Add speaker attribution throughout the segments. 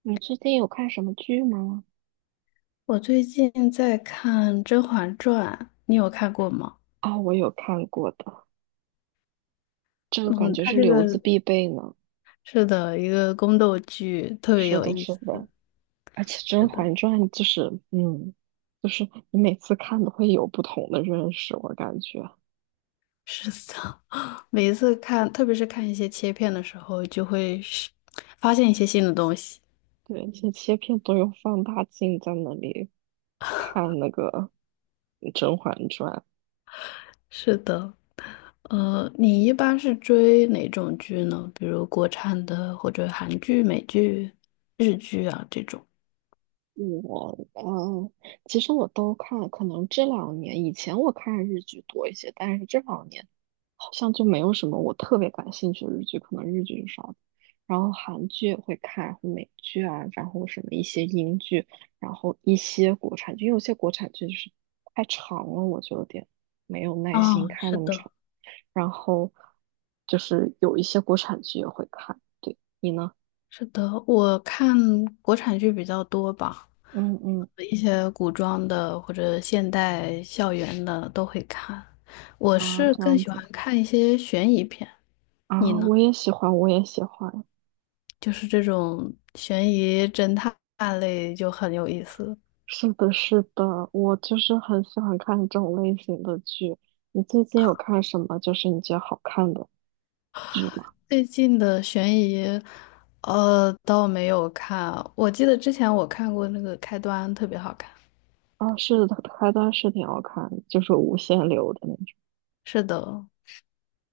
Speaker 1: 你最近有看什么剧吗？
Speaker 2: 我最近在看《甄嬛传》，你有看过吗？
Speaker 1: 啊、我有看过的，这个感
Speaker 2: 嗯，
Speaker 1: 觉
Speaker 2: 它
Speaker 1: 是
Speaker 2: 这
Speaker 1: 留子
Speaker 2: 个
Speaker 1: 必备呢。
Speaker 2: 是的一个宫斗剧，特别
Speaker 1: 是
Speaker 2: 有
Speaker 1: 的，
Speaker 2: 意
Speaker 1: 是
Speaker 2: 思。
Speaker 1: 的，而且
Speaker 2: 是
Speaker 1: 《甄
Speaker 2: 的，
Speaker 1: 嬛传》就是你每次看都会有不同的认识，我感觉。
Speaker 2: 是的，每一次看，特别是看一些切片的时候，就会是发现一些新的东西。
Speaker 1: 对，一些切片都用放大镜在那里看那个《甄嬛传》。
Speaker 2: 是的，你一般是追哪种剧呢？比如国产的，或者韩剧、美剧、日剧啊这种。
Speaker 1: 我嗯，其实我都看，可能这两年以前我看日剧多一些，但是这两年好像就没有什么我特别感兴趣的日剧，可能日剧就少。然后韩剧也会看，然后美剧啊，然后什么一些英剧，然后一些国产剧，因为有些国产剧就是太长了，我就有点没有耐心
Speaker 2: 哦，
Speaker 1: 看
Speaker 2: 是
Speaker 1: 那么
Speaker 2: 的。
Speaker 1: 长。然后就是有一些国产剧也会看，对，你呢？
Speaker 2: 是的，我看国产剧比较多吧，
Speaker 1: 嗯嗯
Speaker 2: 一些古装的或者现代校园的都会看。我
Speaker 1: 啊，
Speaker 2: 是
Speaker 1: 这
Speaker 2: 更
Speaker 1: 样
Speaker 2: 喜
Speaker 1: 子
Speaker 2: 欢看一些悬疑片，你
Speaker 1: 啊，
Speaker 2: 呢？
Speaker 1: 我也喜欢，我也喜欢。
Speaker 2: 就是这种悬疑侦探类就很有意思。
Speaker 1: 是的，是的，我就是很喜欢看这种类型的剧。你最近有看什么就是你觉得好看的剧吗？
Speaker 2: 最近的悬疑，倒没有看。我记得之前我看过那个开端，特别好看。
Speaker 1: 啊，是的，开端是挺好看的，就是无限流的那种。
Speaker 2: 是的，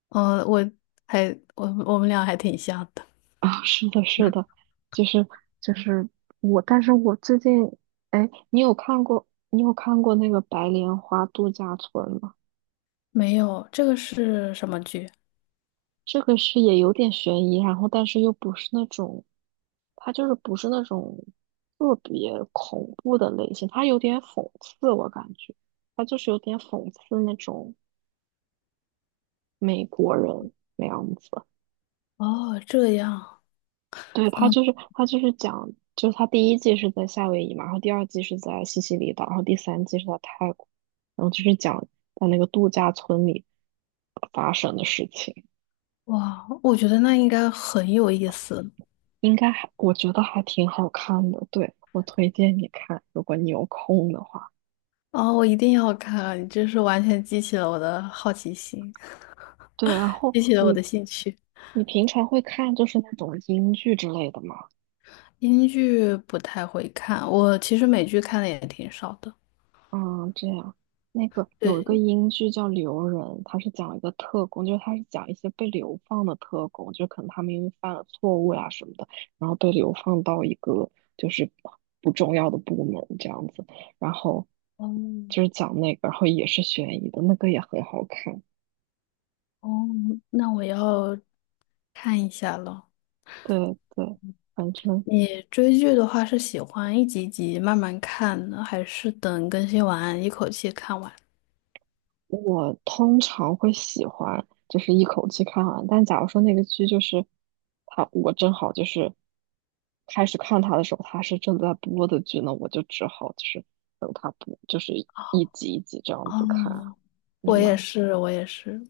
Speaker 2: 我还我们俩还挺像的。
Speaker 1: 啊，是的，是的，就是就是我，但是我最近，哎，你有看过那个《白莲花度假村》吗？
Speaker 2: 没有，这个是什么剧？
Speaker 1: 这个是也有点悬疑，然后但是又不是那种它就是不是那种特别恐怖的类型，它有点讽刺，我感觉它就是有点讽刺那种美国人那样子。
Speaker 2: 哦，这样，
Speaker 1: 对，它
Speaker 2: 嗯，
Speaker 1: 就是它就是讲，就是它第一季是在夏威夷嘛，然后第二季是在西西里岛，然后第三季是在泰国，然后就是讲在那个度假村里发生的事情，
Speaker 2: 哇，我觉得那应该很有意思。
Speaker 1: 应该还我觉得还挺好看的，对，我推荐你看，如果你有空的话。
Speaker 2: 哦，我一定要看，这是完全激起了我的好奇心，
Speaker 1: 对，然后
Speaker 2: 激起了我
Speaker 1: 你
Speaker 2: 的兴趣。
Speaker 1: 你平常会看就是那种英剧之类的吗？
Speaker 2: 英剧不太会看，我其实美剧看的也挺少的。
Speaker 1: 嗯，这样，那个有一个
Speaker 2: 对，
Speaker 1: 英剧叫《留人》，它是讲一个特工，就是它是讲一些被流放的特工，就可能他们因为犯了错误呀、什么的，然后被流放到一个就是不重要的部门这样子，然后
Speaker 2: 嗯，
Speaker 1: 就是讲那个，然后也是悬疑的，那个也很好看。
Speaker 2: 哦，那我要看一下了。
Speaker 1: 对对，反正。
Speaker 2: 你追剧的话，是喜欢一集一集慢慢看呢，还是等更新完一口气看完？
Speaker 1: 我通常会喜欢就是一口气看完，但假如说那个剧就是我正好就是开始看他的时候，他是正在播的剧呢，我就只好就是等他播，就是一集一集这样子看啊。
Speaker 2: 哦，
Speaker 1: 你
Speaker 2: 我也
Speaker 1: 呢？
Speaker 2: 是，我也是。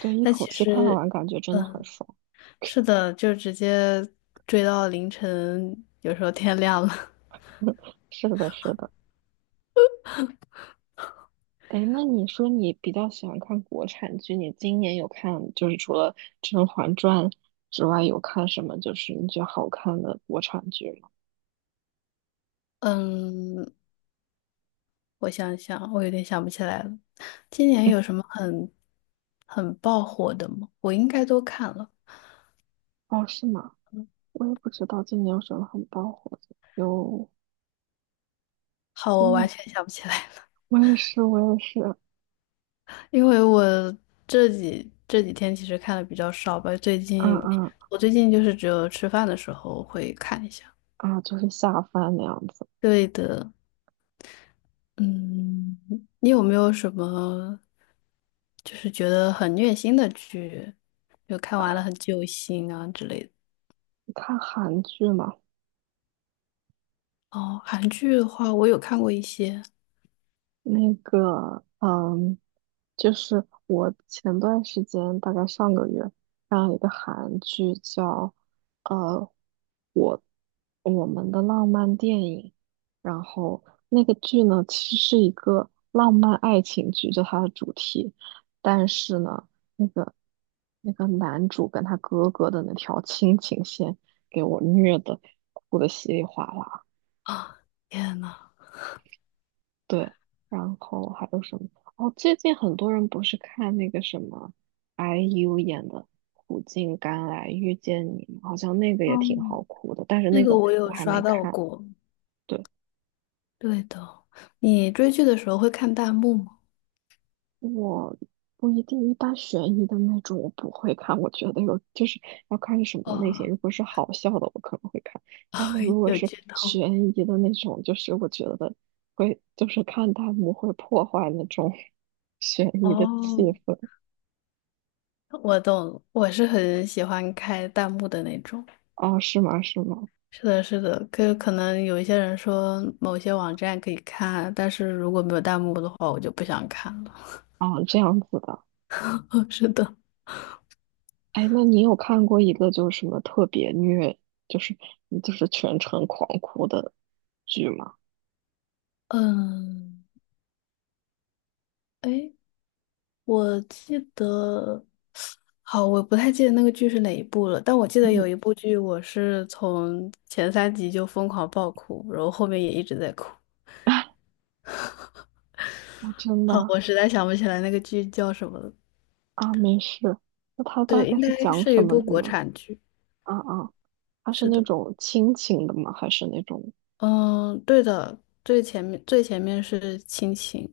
Speaker 1: 对，一
Speaker 2: 但
Speaker 1: 口
Speaker 2: 其
Speaker 1: 气看
Speaker 2: 实，
Speaker 1: 完感觉真的很
Speaker 2: 嗯，
Speaker 1: 爽。
Speaker 2: 是的，就直接追到凌晨，有时候天亮了。
Speaker 1: 是的，是的。哎，那你说你比较喜欢看国产剧，你今年有看就是除了《甄嬛传》之外，有看什么就是你觉得好看的国产剧吗？
Speaker 2: 嗯，我想想，我有点想不起来了。今年有什么很爆火的吗？我应该都看了。
Speaker 1: 哦，是吗？我也不知道今年有什么很爆火的。有
Speaker 2: 好，我
Speaker 1: 今
Speaker 2: 完
Speaker 1: 年，
Speaker 2: 全想不起来了，
Speaker 1: 我也是，我也是，
Speaker 2: 因为我这几天其实看的比较少吧。最
Speaker 1: 啊
Speaker 2: 近
Speaker 1: 啊
Speaker 2: 我最近就是只有吃饭的时候会看一下。
Speaker 1: 啊，就是下饭那样子。
Speaker 2: 对的，嗯，你有没有什么就是觉得很虐心的剧，就看完了很揪心啊之类的？
Speaker 1: 你看韩剧嘛，
Speaker 2: 哦，韩剧的话，我有看过一些
Speaker 1: 那个，嗯，就是我前段时间，大概上个月，看了一个韩剧叫呃，我我们的浪漫电影，然后那个剧呢，其实是一个浪漫爱情剧，就它的主题，但是呢，那个那个男主跟他哥哥的那条亲情线，给我虐的哭的稀里哗啦。
Speaker 2: 啊，天呐，
Speaker 1: 对，然后还有什么？哦，最近很多人不是看那个什么 IU 演的《苦尽甘来遇见你》吗，好像那个也挺好
Speaker 2: 嗯，
Speaker 1: 哭的，但是
Speaker 2: 那
Speaker 1: 那
Speaker 2: 个
Speaker 1: 个
Speaker 2: 我
Speaker 1: 我
Speaker 2: 有
Speaker 1: 还
Speaker 2: 刷
Speaker 1: 没
Speaker 2: 到
Speaker 1: 看。
Speaker 2: 过。
Speaker 1: 对，
Speaker 2: 对的，你追剧的时候会看弹幕吗？
Speaker 1: 我不一定，一般悬疑的那种我不会看，我觉得有就是要看是什么类型。
Speaker 2: 哦，
Speaker 1: 如果是好笑的，我可能会看，但是如 果
Speaker 2: 有
Speaker 1: 是
Speaker 2: 剧透。
Speaker 1: 悬疑的那种，就是我觉得会就是看弹幕会破坏那种 悬疑的气
Speaker 2: 哦，
Speaker 1: 氛。
Speaker 2: 我懂，我是很喜欢开弹幕的那种。
Speaker 1: 哦，是吗？是吗？
Speaker 2: 是的，是的，可能有一些人说某些网站可以看，但是如果没有弹幕的话，我就不想看了。
Speaker 1: 哦，这样子的。
Speaker 2: 是的，
Speaker 1: 哎，那你有看过一个就是什么特别虐，就是就是全程狂哭的剧吗？
Speaker 2: 嗯，哎，我记得，好，我不太记得那个剧是哪一部了，但我记 得有
Speaker 1: 嗯，
Speaker 2: 一部剧，我是从前三集就疯狂爆哭，然后后面也一直在哭。
Speaker 1: 哦，真
Speaker 2: 好，
Speaker 1: 的
Speaker 2: 我实在想不起来那个剧叫什么了。
Speaker 1: 啊，没事。那它大
Speaker 2: 对，
Speaker 1: 概
Speaker 2: 应该
Speaker 1: 是讲
Speaker 2: 是
Speaker 1: 什
Speaker 2: 一
Speaker 1: 么
Speaker 2: 部
Speaker 1: 的
Speaker 2: 国
Speaker 1: 呢？
Speaker 2: 产剧。
Speaker 1: 啊啊，它是
Speaker 2: 是
Speaker 1: 那
Speaker 2: 的，
Speaker 1: 种亲情的吗？还是那种
Speaker 2: 嗯，对的，最前面是亲情。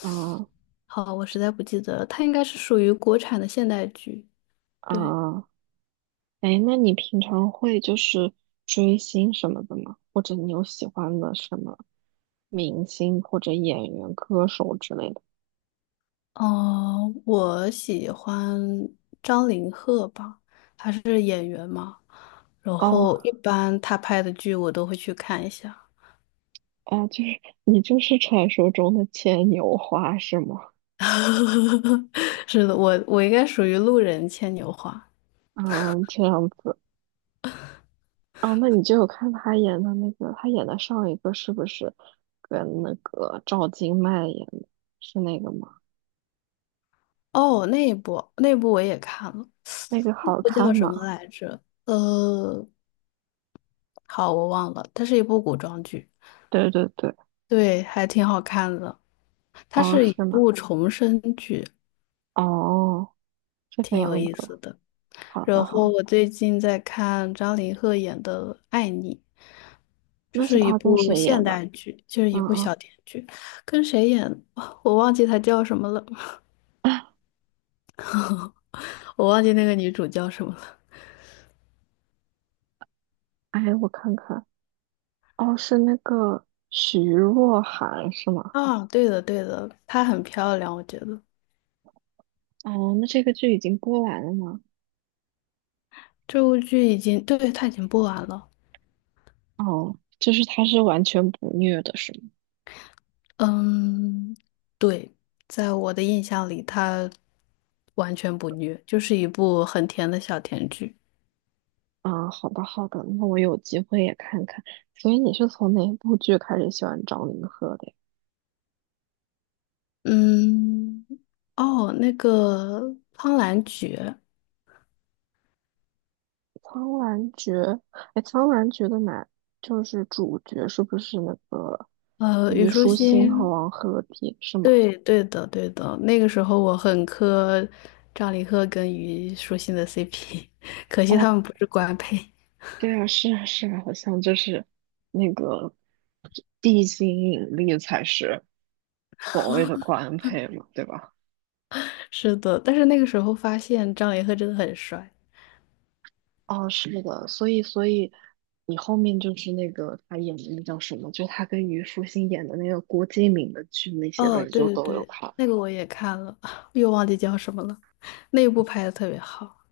Speaker 1: 啊
Speaker 2: 好，我实在不记得了，它应该是属于国产的现代剧。对，
Speaker 1: 啊？哎，那你平常会就是追星什么的吗？或者你有喜欢的什么明星或者演员、歌手之类的？
Speaker 2: 哦、我喜欢张凌赫吧，他是演员嘛，然
Speaker 1: 哦，
Speaker 2: 后一般他拍的剧我都会去看一下。
Speaker 1: 啊，就是你就是传说中的牵牛花是吗？
Speaker 2: 是的，我应该属于路人牵牛花。
Speaker 1: 嗯，这样子啊，那你就有看他演的那个，他演的上一个是不是跟那个赵今麦演的？是那个吗？
Speaker 2: 哦，那一部我也看了，
Speaker 1: 那个
Speaker 2: 那
Speaker 1: 好
Speaker 2: 部叫
Speaker 1: 看
Speaker 2: 什么
Speaker 1: 吗？
Speaker 2: 来着？好，我忘了，它是一部古装剧，
Speaker 1: 对对对，
Speaker 2: 对，还挺好看的。它
Speaker 1: 哦，
Speaker 2: 是一
Speaker 1: 是吗？
Speaker 2: 部重生剧，
Speaker 1: 哦，这个样子，好的
Speaker 2: 然
Speaker 1: 好
Speaker 2: 后
Speaker 1: 的，
Speaker 2: 我最近在看张凌赫演的《爱你》，就
Speaker 1: 那是
Speaker 2: 是一
Speaker 1: 他跟
Speaker 2: 部
Speaker 1: 谁
Speaker 2: 现
Speaker 1: 演的？
Speaker 2: 代剧，就是
Speaker 1: 嗯
Speaker 2: 一部
Speaker 1: 嗯，
Speaker 2: 小甜剧，跟谁演的 我忘记她叫什么了，我忘记那个女主叫什么了。
Speaker 1: 哎，我看看，哦，是那个徐若涵是吗？
Speaker 2: 啊，对的对的，她很漂亮，我觉得
Speaker 1: 哦，那这个剧已经播完了吗？
Speaker 2: 这部剧已经，对，她已经播完了。
Speaker 1: 哦，就是他是完全不虐的，是吗？
Speaker 2: 嗯，对，在我的印象里，她完全不虐，就是一部很甜的小甜剧。
Speaker 1: 啊，好的好的，那我有机会也看看。所以你是从哪部剧开始喜欢张凌赫的呀？
Speaker 2: 嗯，哦，那个《苍兰诀》。
Speaker 1: 《苍兰诀》哎，《苍兰诀》的男就是主角是不是那个
Speaker 2: 虞
Speaker 1: 虞
Speaker 2: 书
Speaker 1: 书欣
Speaker 2: 欣，
Speaker 1: 和王鹤棣是吗？
Speaker 2: 对的对的，那个时候我很磕张凌赫跟虞书欣的 CP，可惜
Speaker 1: 哦，
Speaker 2: 他们不是官配。
Speaker 1: 对啊，是啊是啊，好像就是那个地心引力才是所谓的官配嘛，对吧？
Speaker 2: 是的，但是那个时候发现张凌赫真的很帅。
Speaker 1: 哦，是的，所以你后面就是那个他演的那叫什么，就他跟虞书欣演的那个郭敬明的剧那些的，
Speaker 2: 哦，
Speaker 1: 你
Speaker 2: 对
Speaker 1: 就
Speaker 2: 对
Speaker 1: 都有
Speaker 2: 对，
Speaker 1: 看。
Speaker 2: 那个我也看了，又忘记叫什么了，那一部拍的特别好。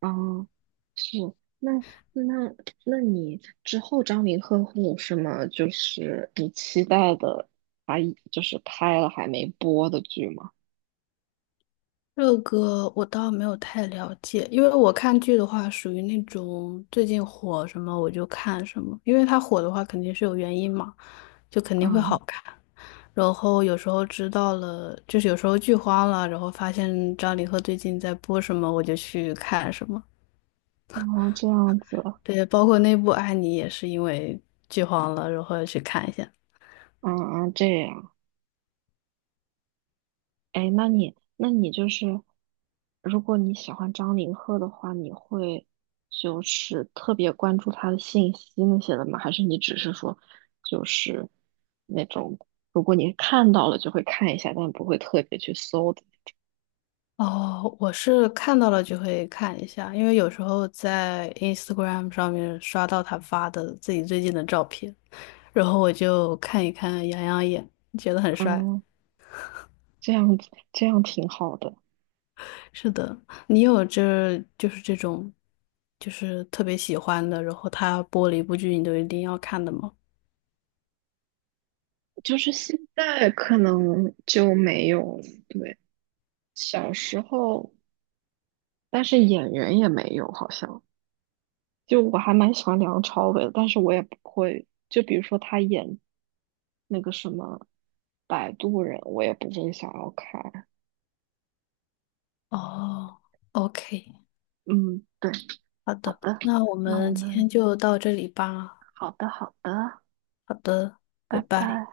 Speaker 1: 啊，是，那那那你之后张凌赫会有什么就是你期待的，他就是拍了还没播的剧吗？
Speaker 2: 这个我倒没有太了解，因为我看剧的话，属于那种最近火什么我就看什么，因为它火的话肯定是有原因嘛，就肯定会好
Speaker 1: 嗯，
Speaker 2: 看。然后有时候知道了，就是有时候剧荒了，然后发现张凌赫最近在播什么，我就去看什么。
Speaker 1: 哦，这样子，
Speaker 2: 对，包括那部《爱你》也是因为剧荒了，然后去看一下。
Speaker 1: 嗯嗯，这样。哎，那你就是，如果你喜欢张凌赫的话，你会就是特别关注他的信息那些的吗？还是你只是说，就是那种，如果你看到了就会看一下，但不会特别去搜的？
Speaker 2: 哦，我是看到了就会看一下，因为有时候在 Instagram 上面刷到他发的自己最近的照片，然后我就看一看，养养眼，觉得很帅。
Speaker 1: 嗯，这样子，这样挺好的。
Speaker 2: 是的，你有这就是这种，就是特别喜欢的，然后他播了一部剧，你都一定要看的吗？
Speaker 1: 就是现在可能就没有，对，小时候，但是演员也没有，好像。就我还蛮喜欢梁朝伟的，但是我也不会，就比如说他演那个什么《摆渡人》，我也不会想要看。
Speaker 2: 哦，OK，
Speaker 1: 嗯，对，
Speaker 2: 好
Speaker 1: 好
Speaker 2: 的，
Speaker 1: 的，
Speaker 2: 那我
Speaker 1: 那我
Speaker 2: 们今
Speaker 1: 们
Speaker 2: 天就到这里吧。
Speaker 1: 好的好的，
Speaker 2: 好的，拜
Speaker 1: 拜
Speaker 2: 拜。
Speaker 1: 拜。